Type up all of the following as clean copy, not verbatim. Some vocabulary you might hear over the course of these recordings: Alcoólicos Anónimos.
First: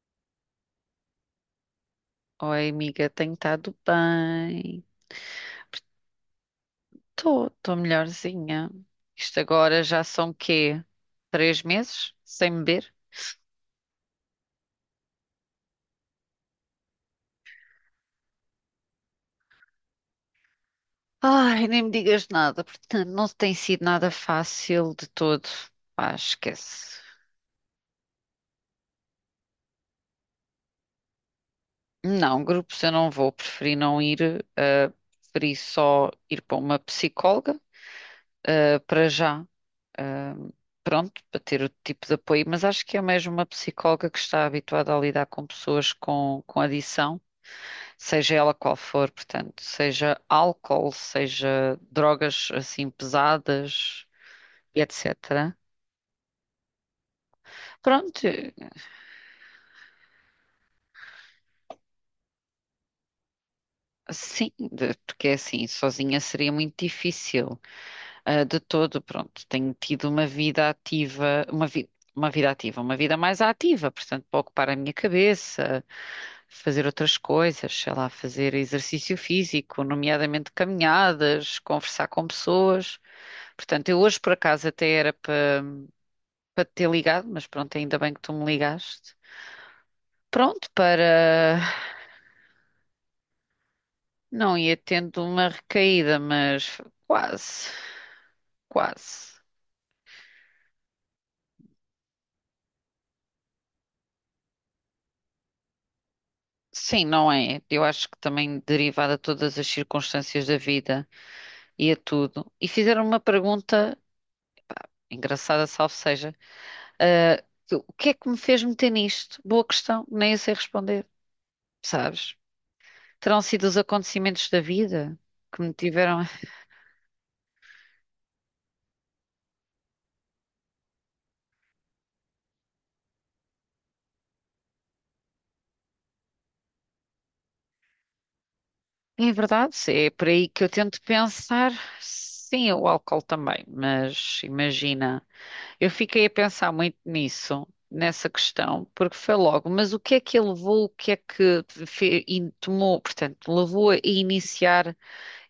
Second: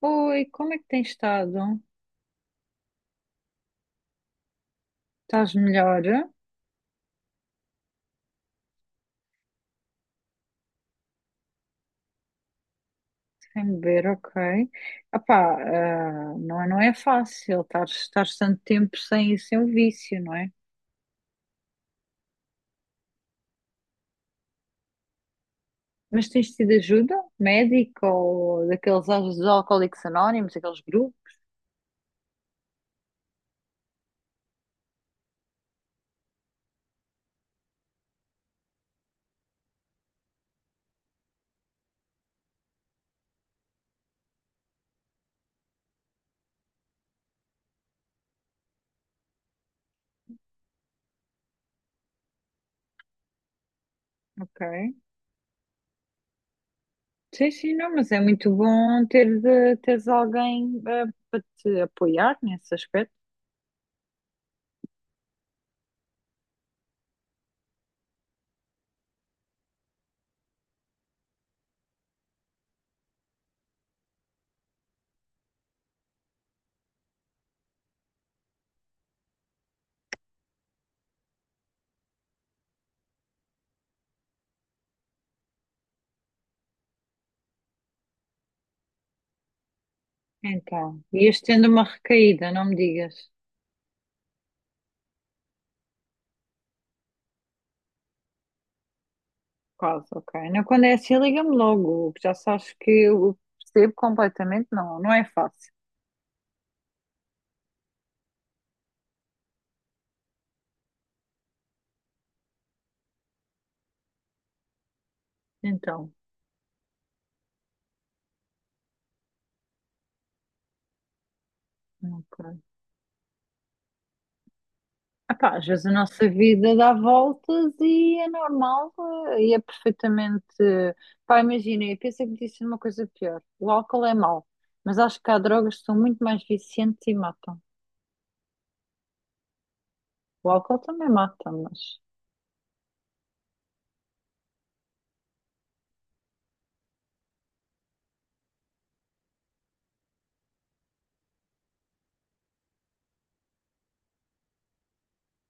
Oi, como é que tens estado? Oi, amiga, tenho estado bem. Estás melhor? Estou melhorzinha. Isto agora já são quê? Três meses sem beber? Sem beber, ok. Apá, não é fácil estar tanto tempo sem o vício, não é? Ai, nem me digas nada, portanto, não tem sido nada fácil de todo. Pá, Mas tens tido esquece. ajuda médica ou dos Alcoólicos Anónimos, aqueles grupos? Não, grupos eu não vou, preferi não ir, ah, preferi só ir para uma psicóloga, ah, para já. Ah, pronto, para ter o tipo de apoio, mas acho que é mesmo uma psicóloga que está habituada a lidar com pessoas com adição. Seja ela qual for, portanto, seja álcool, seja drogas assim pesadas e Ok. etc. Sim, sim, não, mas é Pronto, muito bom teres alguém para te apoiar nesse aspecto. sim, porque é assim, sozinha seria muito difícil. Ah, de todo, pronto, tenho tido uma vida ativa, uma vida. Uma vida ativa, uma vida mais ativa, portanto, para ocupar a minha cabeça, fazer outras coisas, sei lá, fazer exercício físico, nomeadamente caminhadas, conversar com pessoas. Portanto, eu hoje por acaso até era para te ter ligado, mas pronto, ainda bem que tu me ligaste. Pronto, Então, ias para tendo uma recaída, não me digas. não ia tendo uma recaída, mas quase, quase. Quase, ok. Não, quando é assim, liga-me logo, que já sabes que eu percebo completamente, não, não é fácil. Sim, não é? Eu acho que também derivada de todas as circunstâncias da vida e a tudo. E fizeram uma pergunta, engraçada, salvo Então, seja, ah, o que é que me fez meter nisto? Boa questão, nem eu sei responder, sabes? ok. Terão sido os acontecimentos da vida Epá, que às me vezes a tiveram. nossa vida dá voltas e é normal e é perfeitamente. Pá, imagina, eu pensei que me disse uma coisa pior. O álcool é mau, mas acho que há drogas que são muito mais viciantes e matam. É verdade, é por O aí que eu álcool tento também mata, pensar. mas. Sim, o álcool também, mas imagina, eu fiquei a pensar muito nisso, nessa questão, porque foi logo, mas o que é que ele levou, o que é que tomou, portanto, levou a iniciar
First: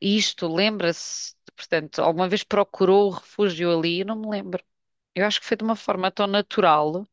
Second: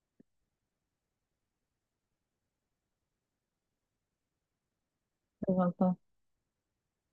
isto, lembra-se, portanto, alguma vez procurou o refúgio ali, eu não me lembro. Eu acho que foi de uma forma tão natural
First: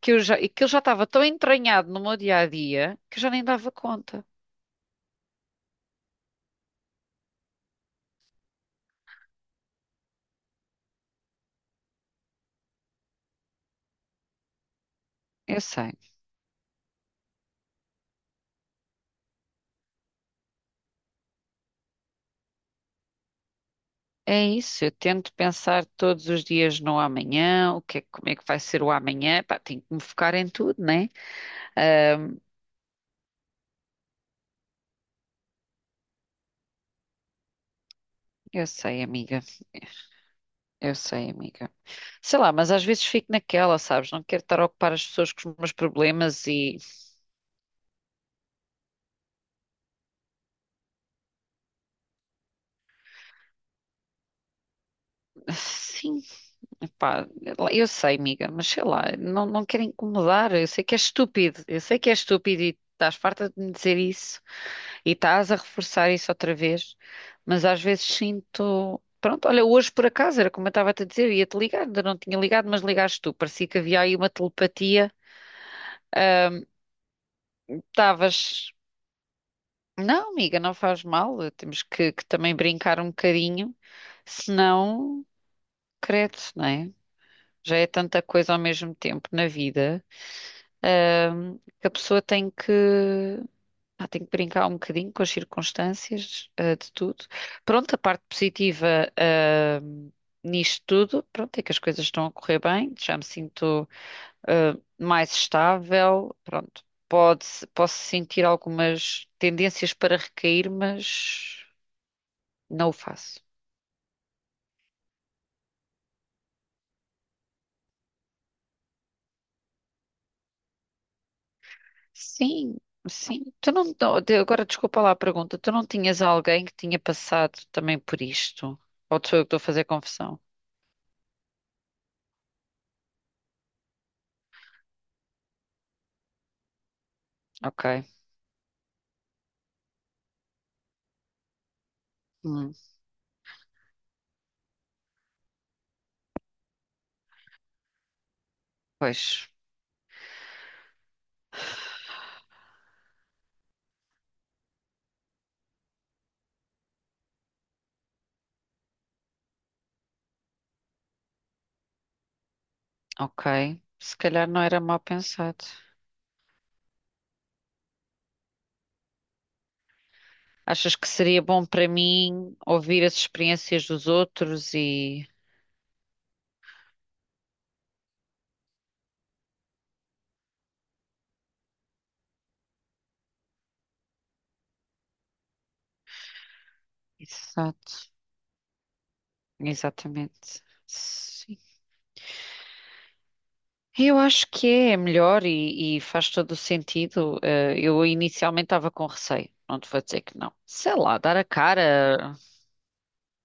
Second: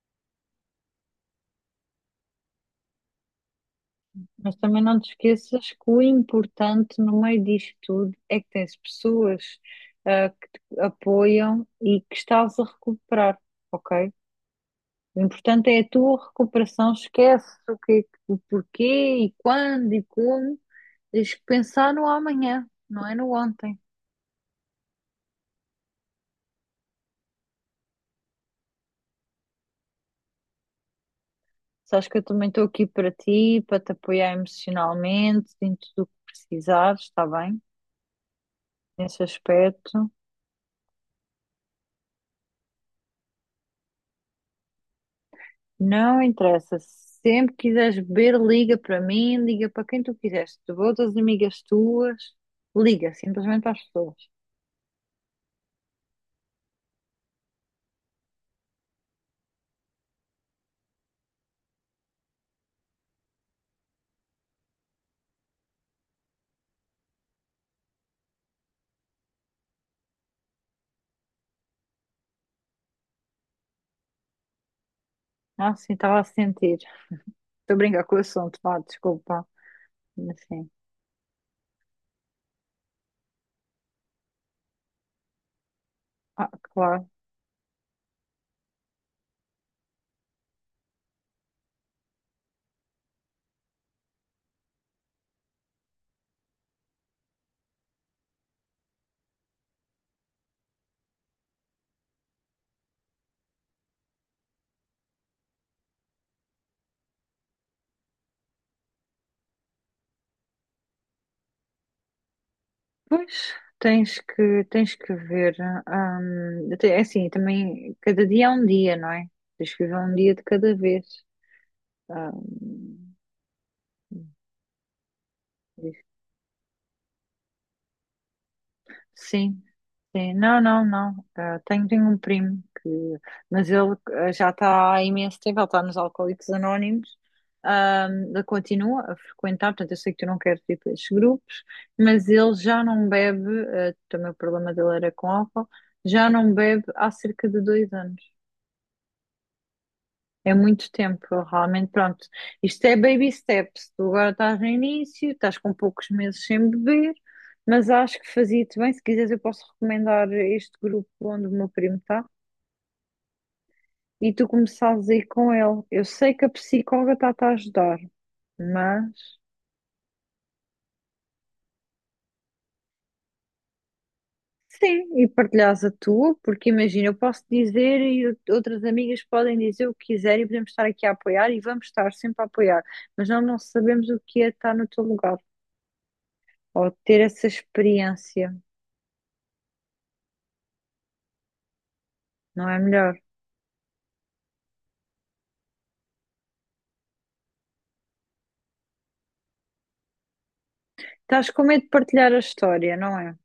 que eu já, e que ele já estava tão entranhado no meu dia a dia que eu já nem dava conta. Mas também não te esqueças que o importante no meio disto tudo é que tens pessoas que te apoiam e que estás a recuperar, ok? O Eu importante é a sei. tua recuperação, esquece o que, o porquê e quando e como. Tens que pensar no amanhã, não é no ontem. É isso, eu tento pensar todos os dias no amanhã, o que é, como é que vai ser o amanhã, pá, tenho que me focar em tudo, né? Sabes que eu também estou aqui para ti, para te apoiar emocionalmente, em tudo o que precisares, está bem? Eu sei, Nesse amiga, aspecto. eu sei, amiga. Sei lá, mas às vezes fico naquela, sabes? Não quero estar a ocupar as pessoas com os meus Não problemas e. interessa. Se Sempre quiseres beber, liga para mim, liga para quem tu quiseres. Tu outras amigas tuas, liga simplesmente para as pessoas. Sim, pá, eu sei, amiga, mas sei lá, não quero incomodar, eu sei que é estúpido, eu sei que é estúpido e estás farta de me dizer isso. E estás a reforçar isso outra vez, mas às vezes sinto. Pronto, olha, hoje por acaso, era como eu estava a te dizer, ia-te ligar, ainda não tinha ligado, mas ligaste tu. Parecia que havia aí uma telepatia. Ah, sim, estava a sentir. Estou a brincar com o assunto, Estavas. vá, desculpa. Não, amiga, Assim. não faz mal, temos que também brincar um bocadinho, senão, credo, Ah, não é? claro. Já é tanta coisa ao mesmo tempo na vida, que a pessoa tem que. Pá, tenho que brincar um bocadinho com as circunstâncias, eh, de tudo. Pronto, a parte positiva, eh, nisto tudo, pronto, é que as coisas estão a correr bem, já me sinto, eh, mais estável, pronto. Pode, posso sentir algumas tendências para recair, mas não o Pois, faço. tens que ver. Te- é assim, também, cada dia é um dia, não é? Tens que viver um dia de cada vez. Ah, Sim, sim. Tu não, Hum, agora desculpa lá a pergunta, tu não isso. tinhas alguém que tinha passado também por isto? Ou sou eu que estou a sim, fazer Sim, confusão? não, não, não. Ah, tenho um primo que, mas ele ah, já está há imenso tempo, ele está nos Alcoólicos Anónimos, Ok. ah, ele continua a frequentar, portanto, eu sei que tu não queres ir para esses grupos, mas ele Hum, já não bebe, ah, também o problema dele era com álcool, já não bebe há cerca de 2 anos. pois. É muito tempo, realmente, pronto. Isto é baby steps. Tu agora estás no início, estás com poucos meses sem beber, mas acho que fazia-te bem. Se quiseres, eu posso recomendar este grupo onde o meu primo está Ok. Se e tu calhar não era mal começares a ir com pensado. ele. Eu sei que a psicóloga está-te a ajudar, mas Achas que seria bom para mim ouvir as experiências dos outros sim, e e. partilhas a tua, porque imagina, eu posso dizer e outras amigas podem dizer o que quiserem e podemos estar aqui a apoiar e vamos estar sempre a apoiar, mas nós não sabemos o que é estar no teu lugar ou ter essa Exato. experiência, Exatamente. Sim. não é melhor? Eu acho que é melhor e faz todo o sentido. Eh, eu inicialmente estava com receio. Não te vou dizer que não. Sei lá, dar a Estás com medo de partilhar cara. a história, não é?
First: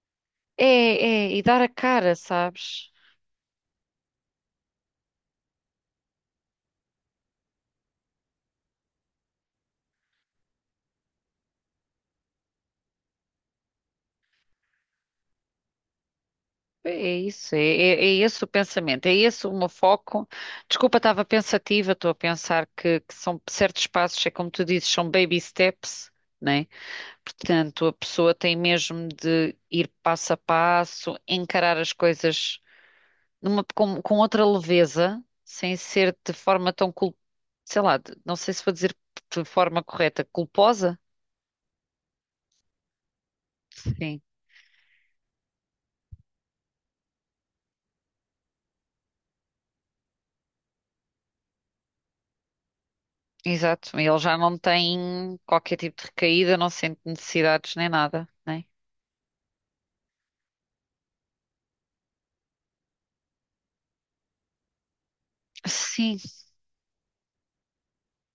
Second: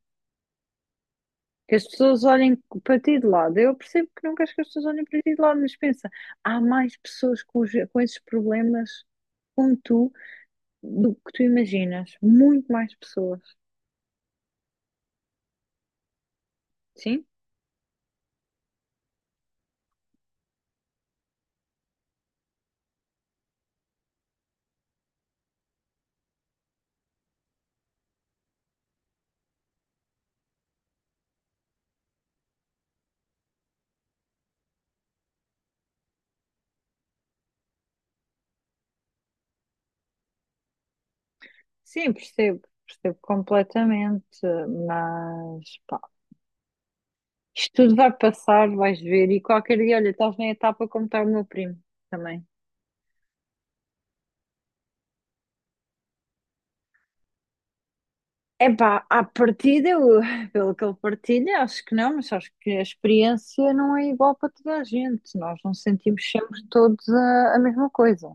É, é, e dar a Que as cara, pessoas olhem sabes? para ti de lado. Eu percebo que não queres que as pessoas olhem para ti de lado, mas pensa, há mais pessoas com esses problemas como tu do que tu imaginas. Muito mais pessoas. É Sim? isso, é esse o pensamento, é esse o meu foco. Desculpa, estava pensativa, estou a pensar que são certos passos, é como tu dizes, são baby steps, né? Portanto, a pessoa tem mesmo de ir passo a passo, encarar as coisas com outra leveza, sem ser de forma tão, sei lá, não sei se vou dizer de forma correta, culposa? Sim, percebo. Percebo Sim, completamente. Mas, pá, isto tudo vai passar, vais ver. E qualquer dia, olha, estás na etapa como está o meu primo também. exato. Ele já não tem qualquer tipo de recaída, não sente necessidades nem nada, né? Epá, à partida, eu, pelo que ele partilha, acho que não, mas acho que a experiência não é igual para toda a gente. Nós não Sim, sentimos sempre todos a mesma coisa.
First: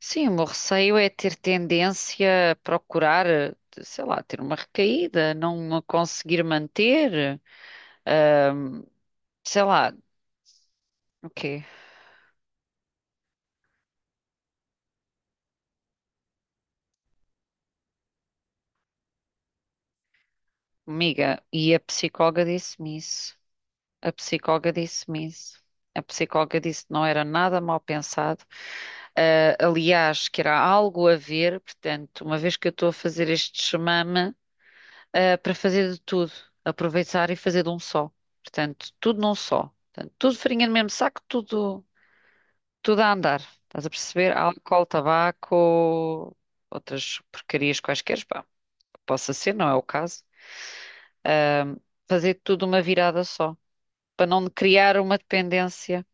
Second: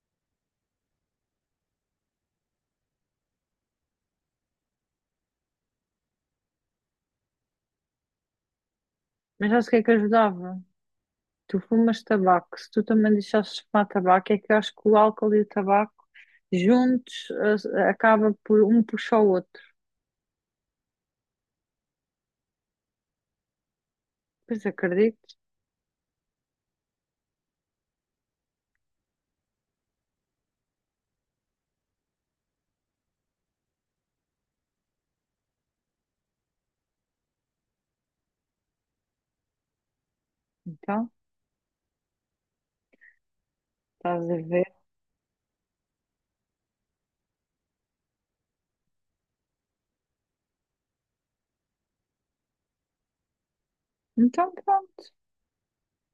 sim, o meu receio é ter tendência a procurar, eh, sei lá, ter uma recaída, não a conseguir manter, Mas sei sabes o que é que lá, ajudava? o Tu quê? fumas tabaco, se tu também deixasses de fumar tabaco, é que eu acho que o álcool e o tabaco juntos acaba por um puxar o outro. Amiga, e a psicóloga disse-me isso. A Pois psicóloga disse-me acredito, isso. A psicóloga disse que não era nada mal pensado. Ah, aliás, que era algo a ver, portanto, uma vez que eu estou a fazer este chamame, ah, para fazer de tudo, aproveitar e fazer de um só. Portanto, tudo num só. Portanto, tudo farinha no mesmo então, saco, tudo. Tudo a andar. Estás a estás a perceber? ver? Álcool, tabaco, outras porcarias quaisquer, pá, possa ser, não é o caso. Fazer tudo uma virada só, para não Então criar pronto. uma dependência.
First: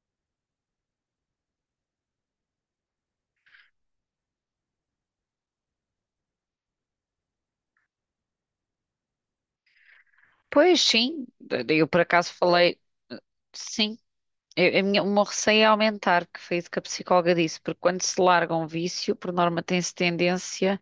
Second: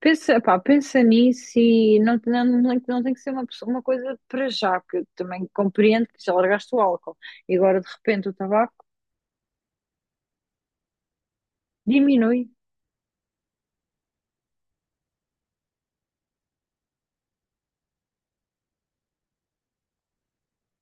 Pensa, pá, pensa nisso e não, não, não, não tem que ser uma coisa para já, porque eu também compreendo que já largaste o álcool e agora de repente o tabaco Pois sim, eu por acaso diminui, falei, sim. O meu receio é aumentar, que foi isso que a psicóloga disse, porque quando se larga um vício, por norma tem-se tendência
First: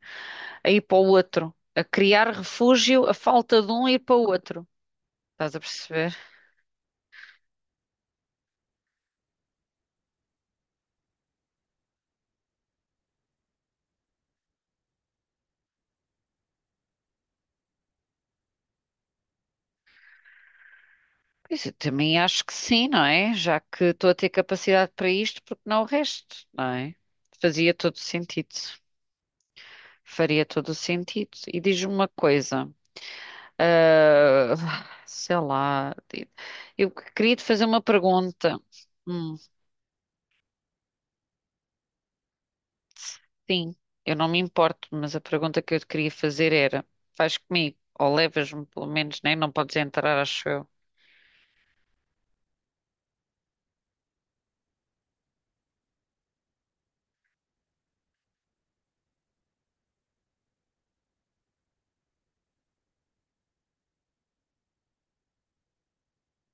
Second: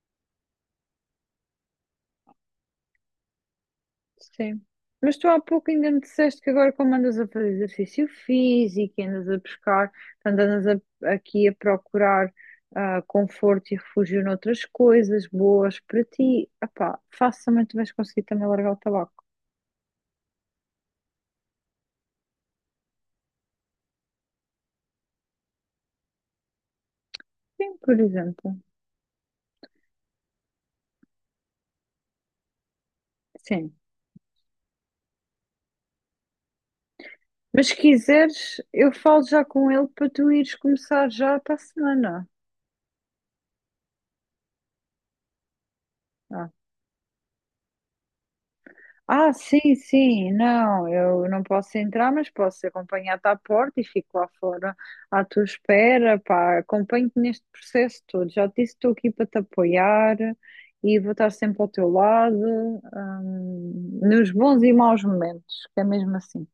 a ir para o outro, a criar refúgio, a falta de um e ir para o sim. outro. Mas tu há Estás a pouco ainda me perceber? disseste que agora como andas a fazer exercício físico, e andas a buscar, portanto, andas aqui a procurar ah, conforto e refúgio noutras coisas boas para ti, ah facilmente vais conseguir também largar o tabaco. Pois eu também acho que sim, não é? Já que estou a ter capacidade para isto, porque não o resto, não é? Fazia Sim, por todo exemplo. sentido. Faria todo o sentido. E diz-me uma coisa, Sim. ah, sei lá, eu queria te fazer Mas se uma pergunta. quiseres, eu falo Hum, já com ele para tu ires começar já para a semana. sim, eu não me importo, mas a pergunta que eu te queria Ah, fazer era: vais comigo ou levas-me pelo menos, Ah, nem. Não sim, podes entrar, sim, acho eu. não, eu não posso entrar, mas posso acompanhar-te à porta e fico lá fora à tua espera, pá, acompanho-te neste processo todo. Já te disse, estou aqui para te apoiar e vou estar sempre ao teu lado, nos bons e maus momentos, que é mesmo assim.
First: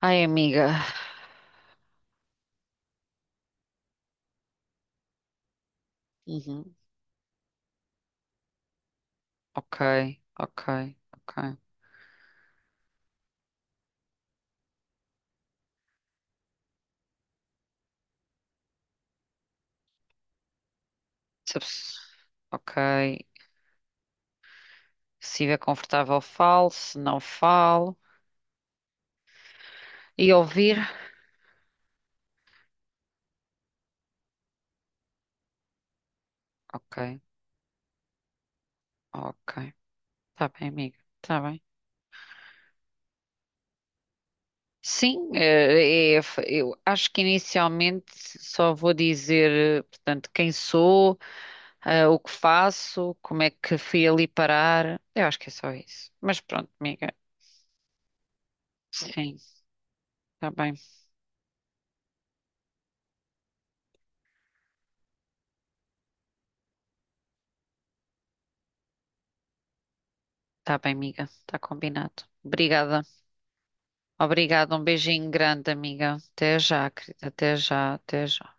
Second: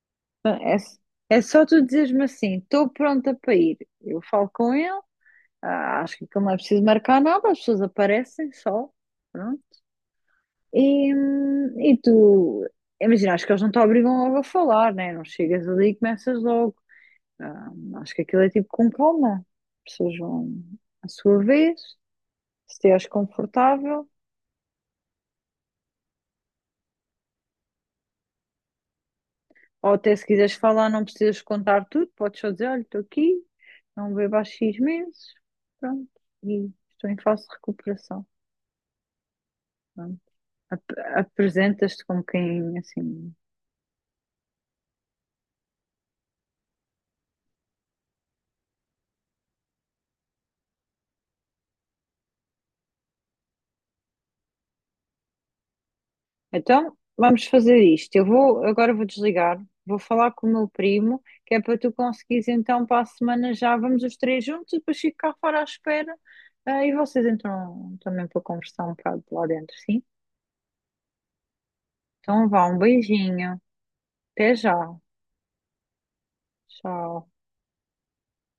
Ai, É, amiga. é só tu dizeres-me assim, estou pronta para ir. Eu falo com ele. Ah, acho que aquilo não é Uhum. preciso marcar nada, as pessoas aparecem só. Pronto. Ok, ok, E, ok. hum, e tu, imagina, acho que eles não te obrigam logo a falar, né? Não chegas ali e começas logo. Ah, acho que aquilo é tipo com calma. As pessoas vão à sua Se a vez, pesso- se Ok. te és confortável, Se estiver confortável, falo. Se não, falo. ou até se E quiseres ouvir? falar, não precisas contar tudo, podes só dizer: olha, estou aqui, não bebo há X meses, pronto, e Ok, estou em fase de recuperação. ok. Pronto. Tá bem, Ap- amiga. Tá bem. Apresentas-te como quem assim. Sim, eu acho que inicialmente só vou dizer, eh, portanto, quem sou, eh, o que faço, como é que fui ali parar. Eu acho que é só isso. Mas pronto, Então, amiga. vamos fazer isto. Eu vou, agora vou Sim, desligar, vou falar com tá o meu bem. primo, que é para tu conseguires então para a semana já vamos os três juntos, e depois fico cá fora à espera. Ah, e vocês entram também para conversar um bocado lá dentro, sim? Tá bem, amiga. Tá combinado. Então vá, um Obrigada. beijinho. Até já. Obrigada. Um beijinho grande, amiga. Até já, querida. Tchau. Até já, até já.